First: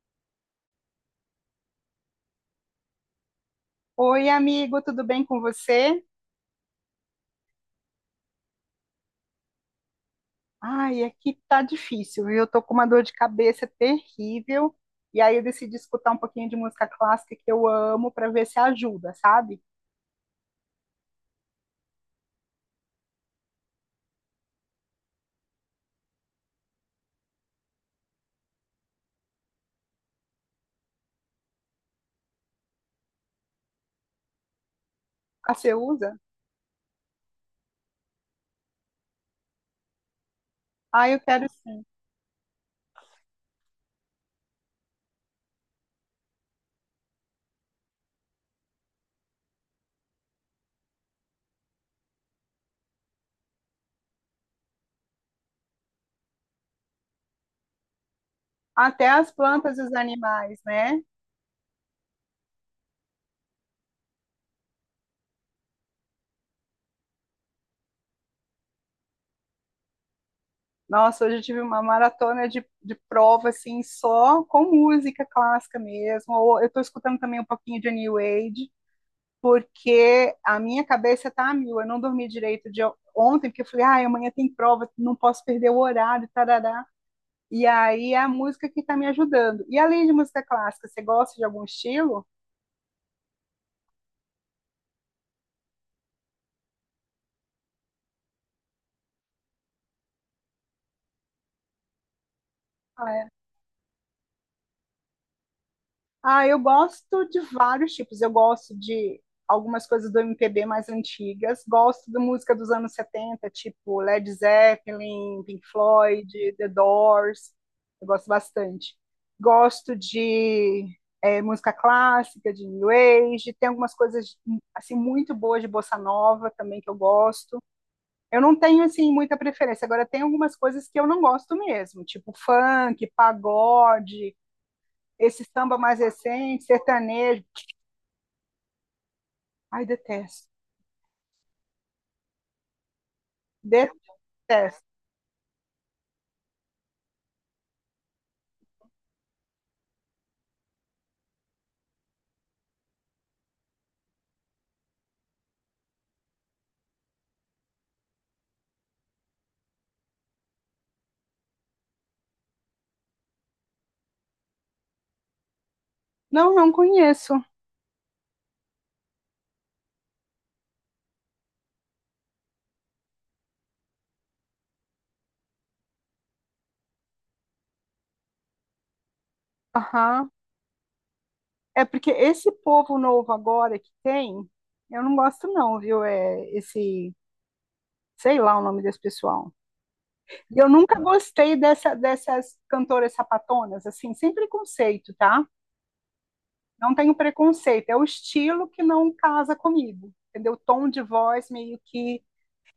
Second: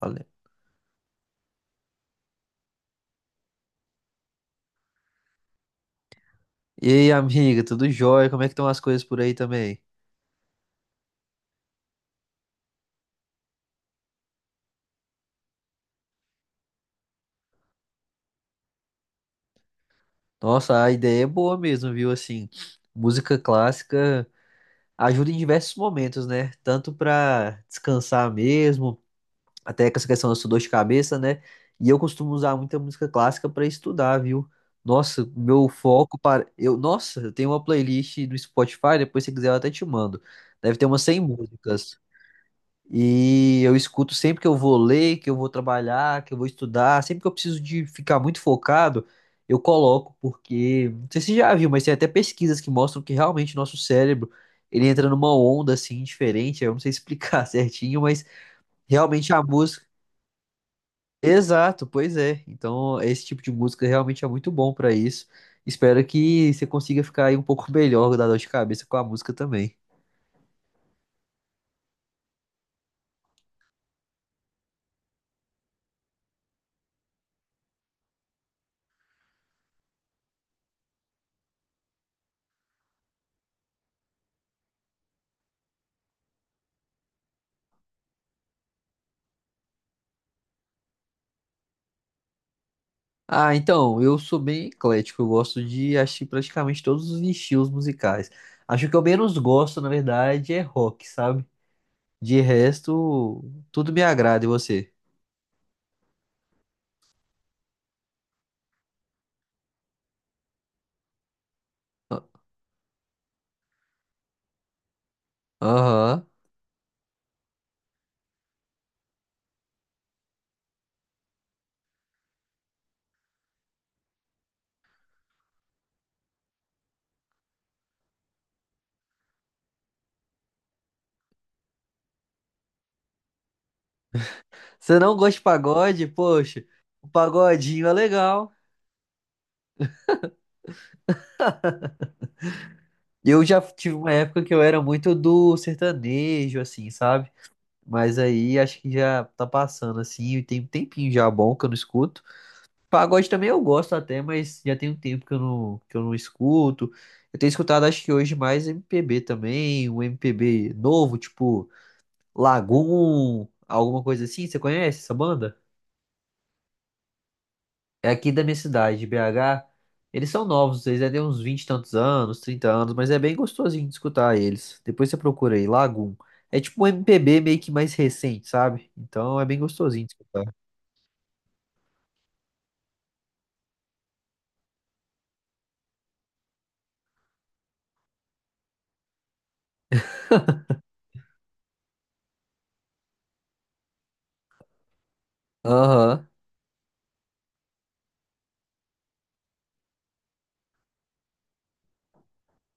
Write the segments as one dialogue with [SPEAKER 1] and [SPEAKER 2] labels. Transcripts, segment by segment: [SPEAKER 1] Falei.
[SPEAKER 2] Oi, amigo, tudo bem com você?
[SPEAKER 1] E aí, amiga, tudo jóia? Como é que estão as coisas por aí também?
[SPEAKER 2] Ai, aqui tá difícil, viu? Eu tô com uma dor de cabeça terrível. E aí eu decidi escutar um pouquinho de música clássica que eu amo para ver se ajuda, sabe?
[SPEAKER 1] Nossa, a ideia é boa mesmo, viu? Assim, música clássica ajuda em diversos momentos, né? Tanto pra descansar mesmo, até com essa questão da sua dor de cabeça, né? E eu costumo usar muita música clássica pra estudar, viu? Nossa,
[SPEAKER 2] Ah,
[SPEAKER 1] meu
[SPEAKER 2] você usa?
[SPEAKER 1] foco para eu, nossa, eu tenho uma playlist do Spotify, depois se quiser eu até te mando. Deve ter umas
[SPEAKER 2] Ah,
[SPEAKER 1] 100
[SPEAKER 2] eu quero sim.
[SPEAKER 1] músicas. E eu escuto sempre que eu vou ler, que eu vou trabalhar, que eu vou estudar, sempre que eu preciso de ficar muito focado, eu coloco, porque não sei se você já viu, mas tem até pesquisas que mostram que realmente nosso cérebro, ele entra numa onda assim diferente, eu não sei explicar certinho, mas
[SPEAKER 2] Até
[SPEAKER 1] realmente
[SPEAKER 2] as
[SPEAKER 1] a
[SPEAKER 2] plantas e
[SPEAKER 1] música,
[SPEAKER 2] os animais, né?
[SPEAKER 1] exato, pois é. Então, esse tipo de música realmente é muito bom pra isso. Espero que você consiga ficar aí um pouco melhor da dor de cabeça com a música também.
[SPEAKER 2] Nossa, hoje eu tive uma maratona de prova, assim, só com música clássica mesmo. Ou eu tô escutando também um pouquinho de New Age, porque a minha cabeça tá a mil. Eu não dormi direito de ontem, porque eu falei, ah, amanhã tem prova, não posso perder o horário, tarará. E aí é a música que tá me ajudando. E além de música clássica, você gosta de algum estilo?
[SPEAKER 1] Ah, então, eu sou bem eclético, eu gosto de assistir praticamente todos os estilos musicais. Acho que eu menos gosto, na verdade, é rock, sabe? De
[SPEAKER 2] Ah,
[SPEAKER 1] resto, tudo me agrada, e você?
[SPEAKER 2] Ah, eu gosto de vários tipos. Eu gosto de algumas coisas do MPB mais antigas. Gosto da
[SPEAKER 1] Ah,
[SPEAKER 2] música dos anos 70, tipo Led Zeppelin, Pink
[SPEAKER 1] aham.
[SPEAKER 2] Floyd, The Doors. Eu gosto bastante. Gosto de música clássica, de New Age. Tem algumas coisas assim muito boas de bossa nova também que eu gosto. Eu não tenho assim muita preferência. Agora tem algumas coisas que eu não gosto mesmo, tipo funk, pagode,
[SPEAKER 1] Você não gosta de
[SPEAKER 2] esse samba mais
[SPEAKER 1] pagode? Poxa,
[SPEAKER 2] recente,
[SPEAKER 1] o
[SPEAKER 2] sertanejo.
[SPEAKER 1] pagodinho é legal.
[SPEAKER 2] Ai, detesto.
[SPEAKER 1] Eu já tive uma época que eu era
[SPEAKER 2] Detesto.
[SPEAKER 1] muito do sertanejo, assim, sabe? Mas aí acho que já tá passando, assim, e tem um tempinho já bom que eu não escuto. Pagode também eu gosto até, mas já tem um tempo que eu não escuto. Eu tenho escutado, acho que hoje, mais MPB também, um MPB novo, tipo Lagoon, alguma coisa assim. Você conhece essa banda?
[SPEAKER 2] Não, não conheço.
[SPEAKER 1] É aqui da minha cidade, de BH. Eles são novos, eles já têm uns 20 e tantos anos, 30 anos, mas é bem gostosinho de escutar eles. Depois você procura aí, Lagoon. É tipo um MPB meio que mais recente, sabe? Então é bem gostosinho de
[SPEAKER 2] Aham.
[SPEAKER 1] escutar.
[SPEAKER 2] É porque esse povo novo agora que tem, eu não gosto não, viu? É esse, sei lá o nome desse pessoal. E eu nunca gostei dessas cantoras sapatonas, assim, sem preconceito, tá?
[SPEAKER 1] Aham.
[SPEAKER 2] Não tenho preconceito, é o estilo que não casa comigo, entendeu? O tom de voz meio que.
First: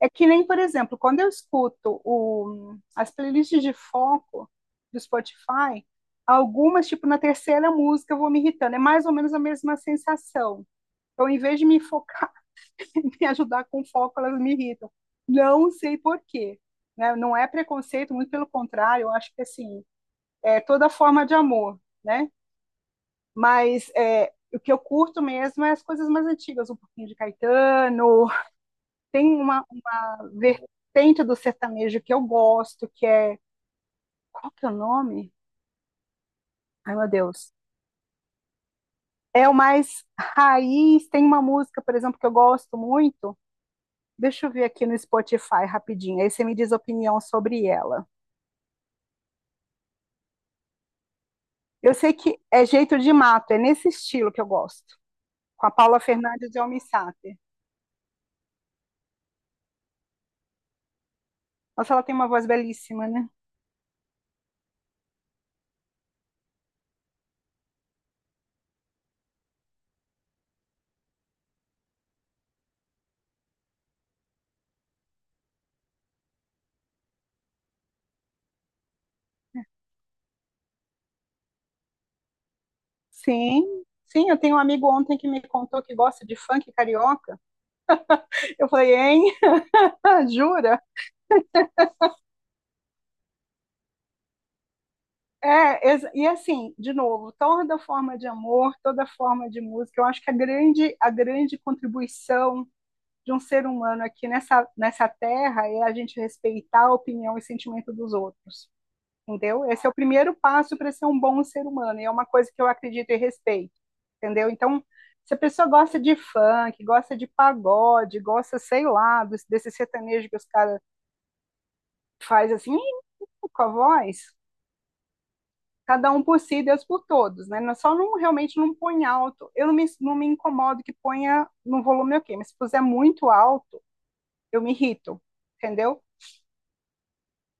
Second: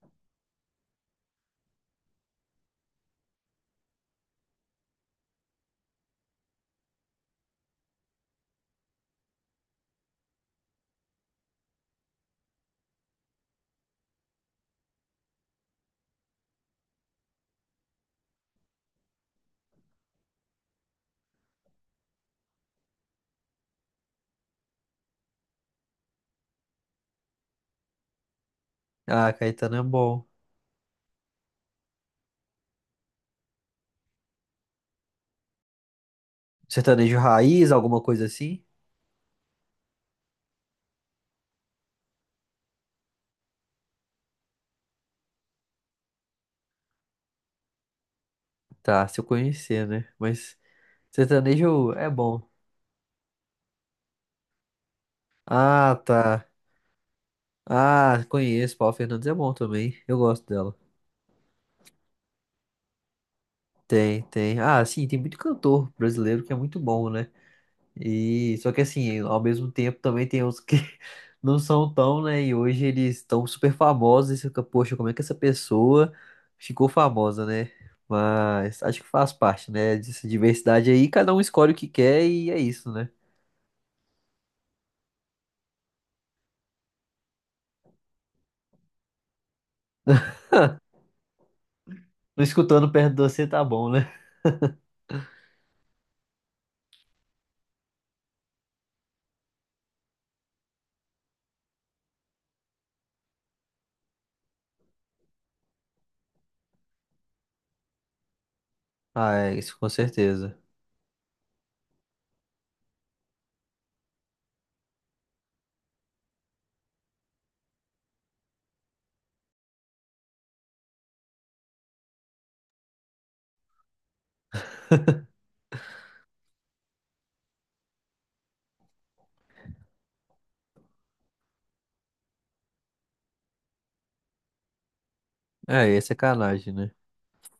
[SPEAKER 2] É que nem, por exemplo, quando eu escuto as playlists de foco do Spotify, algumas, tipo, na terceira música eu vou me irritando. É mais ou menos a mesma sensação. Então, em vez de me focar, me ajudar com foco, elas me irritam. Não sei por quê. Né? Não é preconceito, muito pelo contrário, eu acho que, assim, é toda forma de amor, né? Mas é, o que eu curto mesmo é as coisas mais antigas, um pouquinho de Caetano. Tem
[SPEAKER 1] Ah,
[SPEAKER 2] uma
[SPEAKER 1] Caetano é bom.
[SPEAKER 2] vertente do sertanejo que eu gosto, que é. Qual que é o nome? Ai, meu
[SPEAKER 1] Sertanejo
[SPEAKER 2] Deus.
[SPEAKER 1] raiz, alguma coisa assim?
[SPEAKER 2] É o mais raiz. Tem uma música, por exemplo, que eu gosto muito. Deixa eu ver aqui no Spotify rapidinho. Aí você me diz a opinião sobre ela.
[SPEAKER 1] Tá, se eu conhecer, né? Mas sertanejo
[SPEAKER 2] Eu
[SPEAKER 1] é
[SPEAKER 2] sei que
[SPEAKER 1] bom.
[SPEAKER 2] é Jeito de Mato, é nesse estilo que eu gosto. Com a Paula
[SPEAKER 1] Ah, tá.
[SPEAKER 2] Fernandes e o Almi Sater.
[SPEAKER 1] Ah, conheço. Paula Fernandes é bom também. Eu gosto dela.
[SPEAKER 2] Nossa, ela tem uma voz belíssima, né?
[SPEAKER 1] Tem, tem. Ah, sim, tem muito cantor brasileiro que é muito bom, né? E só que assim, ao mesmo tempo também tem uns que não são tão, né? E hoje eles estão super famosos. E você fica, poxa, como é que essa pessoa ficou famosa, né? Mas acho que faz parte, né? Dessa diversidade aí, cada um escolhe o que quer e é isso, né?
[SPEAKER 2] Sim, sim. Eu tenho um amigo ontem que me contou que gosta de funk carioca. Eu falei, hein? Jura?
[SPEAKER 1] Não escutando perto de você tá bom, né?
[SPEAKER 2] É, e assim, de novo, toda forma de amor, toda forma de música, eu acho que a grande contribuição de um ser humano aqui nessa terra é a gente respeitar a opinião e sentimento dos outros,
[SPEAKER 1] Ah, é,
[SPEAKER 2] entendeu?
[SPEAKER 1] isso
[SPEAKER 2] Esse
[SPEAKER 1] com
[SPEAKER 2] é o primeiro
[SPEAKER 1] certeza.
[SPEAKER 2] passo para ser um bom ser humano, e é uma coisa que eu acredito e respeito, entendeu? Então, se a pessoa gosta de funk, gosta de pagode, gosta, sei lá, desse sertanejo que os caras fazem assim, com a voz, cada um por si, Deus por todos, né? Só não realmente não põe alto. Eu não me incomodo que ponha no volume ok, mas se puser muito alto, eu me irrito,
[SPEAKER 1] É, é
[SPEAKER 2] entendeu?
[SPEAKER 1] sacanagem, né?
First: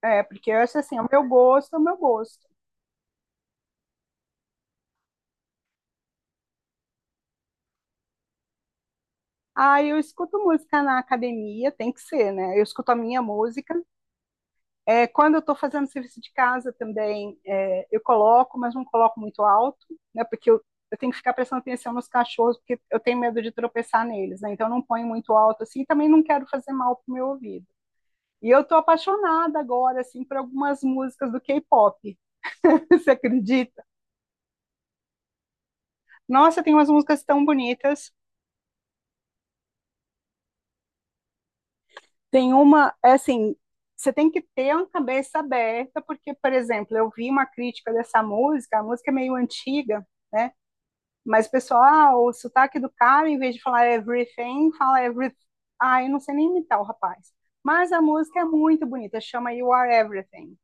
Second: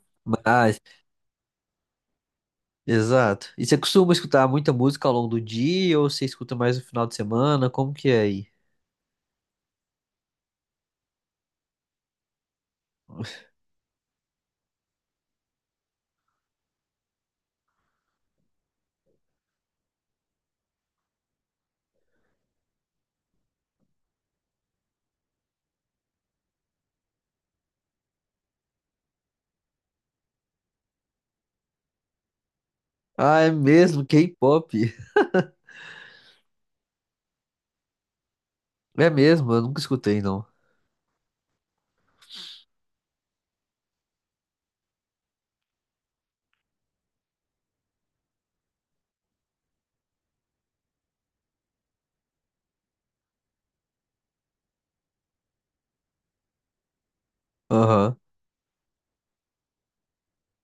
[SPEAKER 2] É, porque eu acho
[SPEAKER 1] Mas,
[SPEAKER 2] assim, é o meu gosto, é o meu gosto.
[SPEAKER 1] exato. E você costuma escutar muita música ao longo do dia ou você escuta mais no final de semana? Como que é aí?
[SPEAKER 2] Ah, eu escuto música na academia, tem que ser, né? Eu escuto a minha música. É, quando eu estou fazendo serviço de casa também, é, eu coloco, mas não coloco muito alto, né? Porque eu tenho que ficar prestando atenção nos cachorros, porque eu tenho medo de tropeçar neles, né? Então eu não ponho muito alto assim, e também não quero fazer mal pro meu ouvido. E eu tô apaixonada agora, assim, por algumas músicas do K-pop. Você
[SPEAKER 1] Ah, é
[SPEAKER 2] acredita?
[SPEAKER 1] mesmo, K-pop.
[SPEAKER 2] Nossa, tem umas músicas tão bonitas.
[SPEAKER 1] É mesmo, eu nunca escutei, não.
[SPEAKER 2] Tem uma, é assim, você tem que ter uma cabeça aberta, porque, por exemplo, eu vi uma crítica dessa música, a música é meio antiga, né? Mas o pessoal, ah, o sotaque do cara, em vez de falar everything, fala everything. Ah, eu não sei nem imitar o rapaz. Mas a
[SPEAKER 1] Aham.
[SPEAKER 2] música é muito bonita, chama You Are Everything.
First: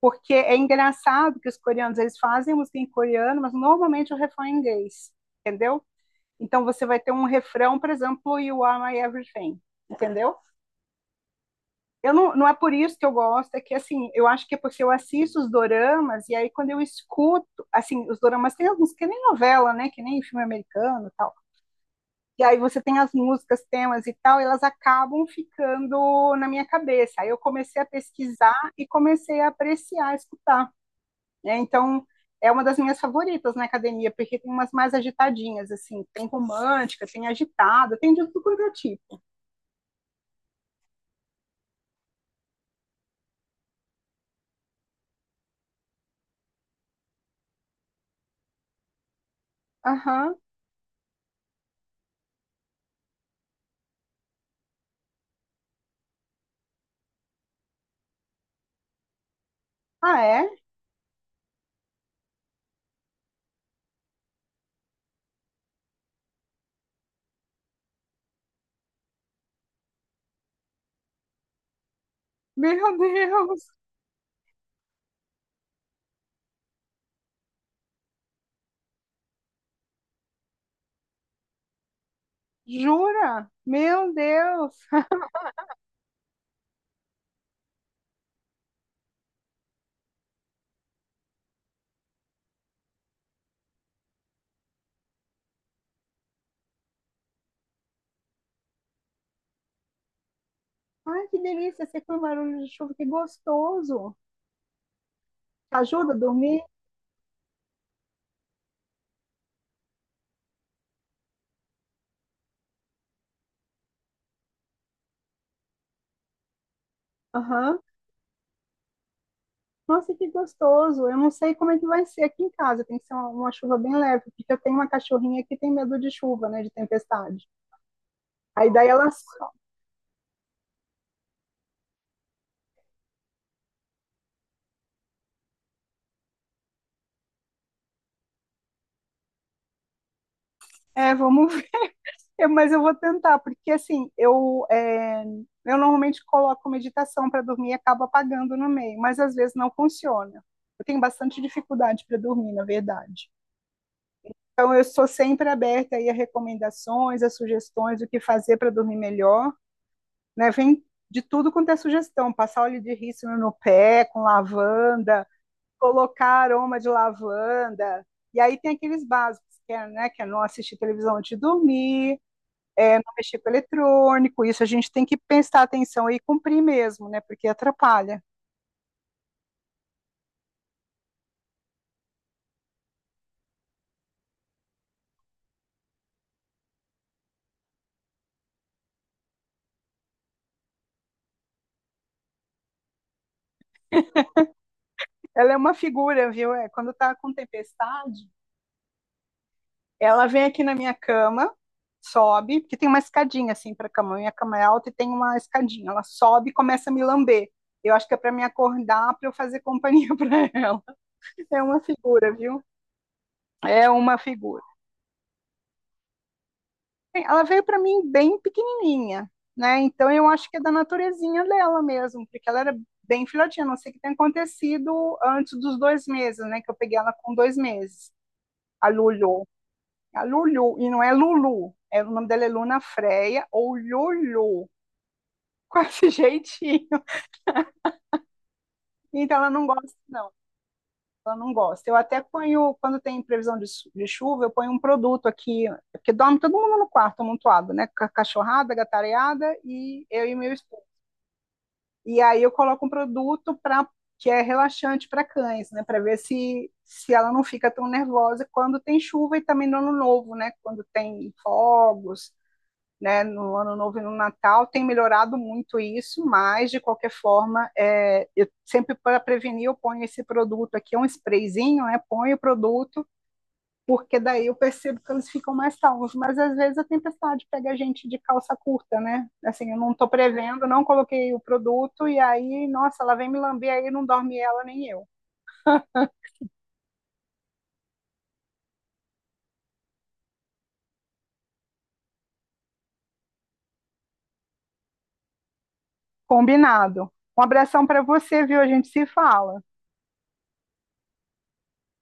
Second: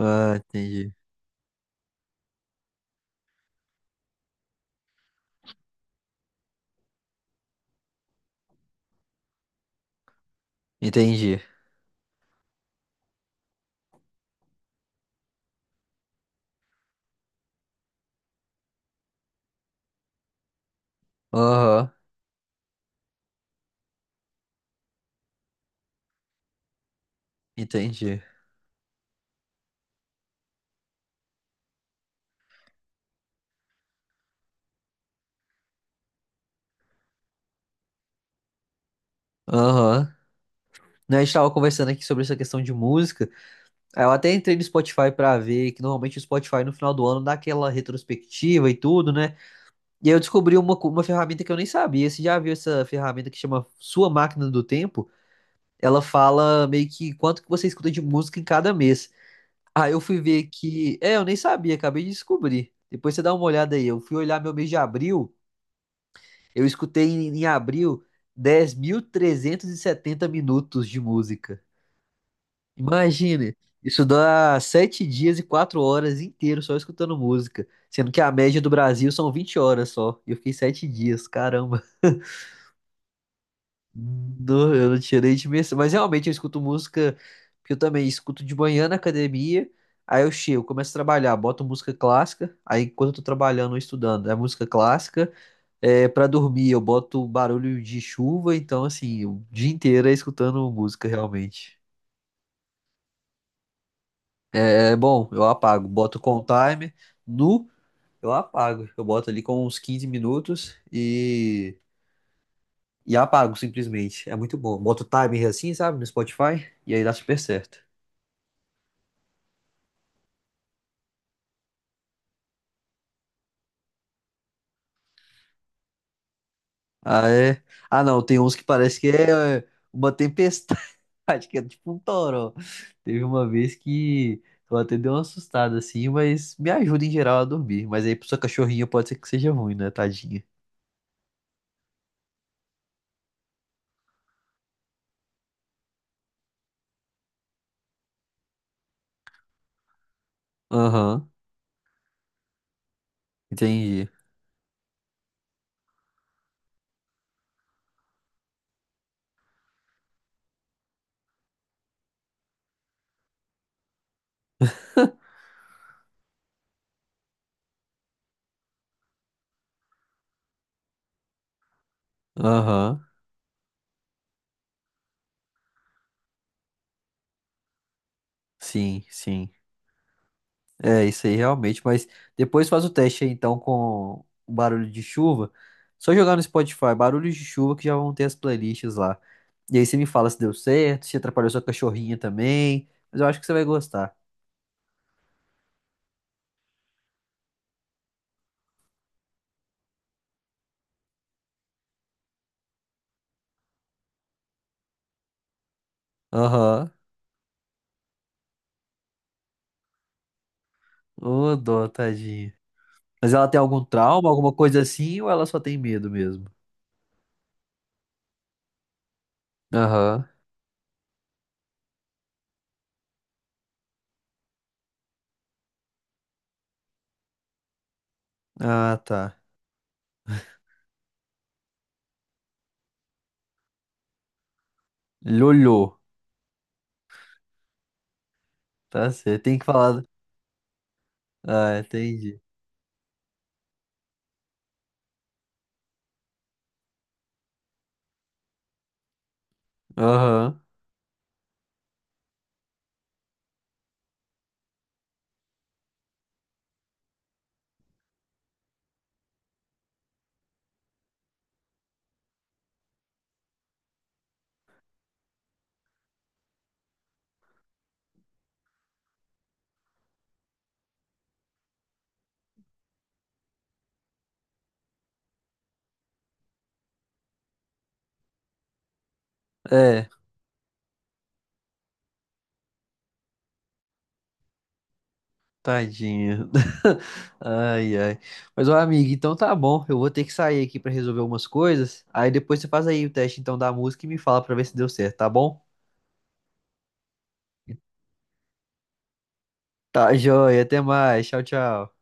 [SPEAKER 2] Porque é
[SPEAKER 1] entendi.
[SPEAKER 2] engraçado que os coreanos eles fazem música em coreano, mas normalmente o refrão é em inglês, entendeu? Então você vai ter um refrão, por exemplo, You Are My Everything, entendeu?
[SPEAKER 1] Entendi.
[SPEAKER 2] Eu não, não é por isso que eu gosto, é que assim, eu acho que é porque eu assisto os doramas e aí quando eu escuto, assim, os doramas tem alguns que nem novela, né, que nem filme americano, e tal.
[SPEAKER 1] Aham,
[SPEAKER 2] E aí você tem as músicas, temas e tal, e elas acabam ficando na minha cabeça. Aí eu comecei a
[SPEAKER 1] entendi.
[SPEAKER 2] pesquisar e comecei a apreciar, a escutar. Né? Então, é uma das minhas favoritas na academia, porque tem umas mais agitadinhas, assim. Tem romântica, tem agitada, tem de tudo quanto é tipo.
[SPEAKER 1] Aham. Né, a gente tava conversando aqui sobre essa questão de música. Aí eu até entrei no Spotify pra ver que normalmente o Spotify no final do ano dá aquela retrospectiva e tudo, né? E aí eu
[SPEAKER 2] Aham.
[SPEAKER 1] descobri uma, uma ferramenta que eu nem sabia. Você já viu essa ferramenta que chama Sua Máquina do Tempo? Ela fala meio que quanto que você escuta de música em cada mês. Aí eu fui
[SPEAKER 2] Ah,
[SPEAKER 1] ver
[SPEAKER 2] é?
[SPEAKER 1] que. É, eu nem sabia, acabei de descobrir. Depois você dá uma olhada aí. Eu fui olhar meu mês de abril. Eu escutei em, abril 10.370 minutos de música.
[SPEAKER 2] Meu
[SPEAKER 1] Imagine!
[SPEAKER 2] Deus!
[SPEAKER 1] Isso dá 7 dias e 4 horas inteiros só escutando música. Sendo que a média do Brasil são 20 horas só. E eu fiquei 7 dias, caramba.
[SPEAKER 2] Jura? Meu
[SPEAKER 1] Não,
[SPEAKER 2] Deus!
[SPEAKER 1] eu não tinha nem dimensão. Mas realmente eu escuto música, porque eu também escuto de manhã na academia. Aí eu chego, começo a trabalhar, boto música clássica. Aí enquanto eu tô trabalhando ou estudando, é música clássica. É, para dormir, eu boto barulho de chuva. Então, assim, o dia inteiro é escutando música
[SPEAKER 2] Ai, que
[SPEAKER 1] realmente.
[SPEAKER 2] delícia! Você com barulho de chuva, que gostoso!
[SPEAKER 1] É, é bom, eu apago,
[SPEAKER 2] Ajuda a
[SPEAKER 1] boto com o
[SPEAKER 2] dormir?
[SPEAKER 1] timer. Nu, eu apago. Eu boto ali com uns 15 minutos e, apago simplesmente. É muito bom. Boto o timer assim, sabe, no Spotify. E aí dá super certo.
[SPEAKER 2] Aham. Nossa, que gostoso! Eu não sei como é que vai ser aqui em casa. Tem que ser uma chuva bem leve, porque eu tenho uma cachorrinha que tem medo de chuva, né? De
[SPEAKER 1] Ah,
[SPEAKER 2] tempestade.
[SPEAKER 1] é? Ah, não, tem uns que
[SPEAKER 2] Aí daí
[SPEAKER 1] parece que
[SPEAKER 2] ela.
[SPEAKER 1] é uma tempestade, que é tipo um toró. Teve uma vez que eu até dei uma assustada assim, mas me ajuda em geral a dormir. Mas aí pra sua cachorrinha pode ser que seja ruim, né, tadinha?
[SPEAKER 2] É, mas eu vou tentar, porque assim, eu normalmente coloco meditação para dormir e acabo apagando no meio, mas às vezes não funciona. Eu tenho
[SPEAKER 1] Aham,
[SPEAKER 2] bastante dificuldade para dormir, na verdade.
[SPEAKER 1] entendi.
[SPEAKER 2] Então, eu sou sempre aberta aí a recomendações, a sugestões do que fazer para dormir melhor, né? Vem de tudo quanto é sugestão, passar óleo de rícino no pé com lavanda, colocar aroma de lavanda. E aí tem aqueles básicos, que é não assistir televisão antes de dormir,
[SPEAKER 1] Aham,
[SPEAKER 2] um mexer com eletrônico, isso a gente tem que prestar atenção e cumprir mesmo, né? Porque atrapalha.
[SPEAKER 1] sim, sim. É, isso aí realmente, mas depois faz o teste aí então com o barulho de chuva. Só jogar no Spotify, barulhos de chuva que já vão ter as playlists lá. E aí você me fala se deu certo, se atrapalhou sua cachorrinha também, mas eu acho que você vai gostar.
[SPEAKER 2] Ela é uma figura, viu? É, quando tá com tempestade, ela vem aqui na minha cama, sobe, porque tem uma escadinha assim para cama, minha cama é alta e tem uma escadinha. Ela sobe e
[SPEAKER 1] Aham.
[SPEAKER 2] começa a me lamber. Eu acho que é para me acordar, para eu fazer companhia para ela.
[SPEAKER 1] Ô,
[SPEAKER 2] É uma
[SPEAKER 1] dó,
[SPEAKER 2] figura,
[SPEAKER 1] tadinha.
[SPEAKER 2] viu?
[SPEAKER 1] Mas ela tem algum
[SPEAKER 2] É uma
[SPEAKER 1] trauma, alguma
[SPEAKER 2] figura.
[SPEAKER 1] coisa assim, ou ela só tem medo mesmo?
[SPEAKER 2] Ela veio para mim bem pequenininha, né? Então eu
[SPEAKER 1] Aham.
[SPEAKER 2] acho que é da naturezinha dela mesmo, porque ela era bem filhotinha. A Não sei o que tem acontecido antes dos 2 meses, né? Que eu peguei ela com 2 meses, a
[SPEAKER 1] Ah, tá.
[SPEAKER 2] Lulu. A Lulu, e não é Lulu, o nome dela é Luna Freia ou Lulu, com
[SPEAKER 1] Lolô.
[SPEAKER 2] esse jeitinho.
[SPEAKER 1] Tá
[SPEAKER 2] Então
[SPEAKER 1] certo.
[SPEAKER 2] ela
[SPEAKER 1] Tem que
[SPEAKER 2] não gosta,
[SPEAKER 1] falar.
[SPEAKER 2] não. Ela não
[SPEAKER 1] Ah,
[SPEAKER 2] gosta. Eu até
[SPEAKER 1] entendi.
[SPEAKER 2] ponho, quando tem previsão de chuva, eu ponho um produto aqui, porque dorme todo mundo no quarto amontoado, né? Com a cachorrada, a gatareada e eu e meu
[SPEAKER 1] Aham.
[SPEAKER 2] esposo. E aí eu coloco um produto para que é relaxante para cães, né, para ver se ela não fica tão nervosa quando tem chuva e também no ano novo, né, quando tem fogos, né, no ano novo e no Natal tem melhorado muito isso, mas de qualquer forma, eu sempre para prevenir eu ponho esse produto aqui, é um sprayzinho, né, ponho o produto porque daí eu percebo que eles ficam mais calmos. Mas às vezes a tempestade pega a gente de calça curta, né? Assim, eu não
[SPEAKER 1] É.
[SPEAKER 2] estou prevendo, não coloquei o produto, e aí, nossa, ela vem me lamber, aí não dorme ela nem eu.
[SPEAKER 1] Tadinho. Ai, ai. Mas, ó, amigo, então tá bom. Eu vou ter que sair aqui pra resolver algumas coisas. Aí depois você faz aí o teste então da música e me fala pra ver se deu certo, tá bom?
[SPEAKER 2] Combinado. Um abração para você, viu? A gente se fala.
[SPEAKER 1] Tá joia. Até mais. Tchau, tchau.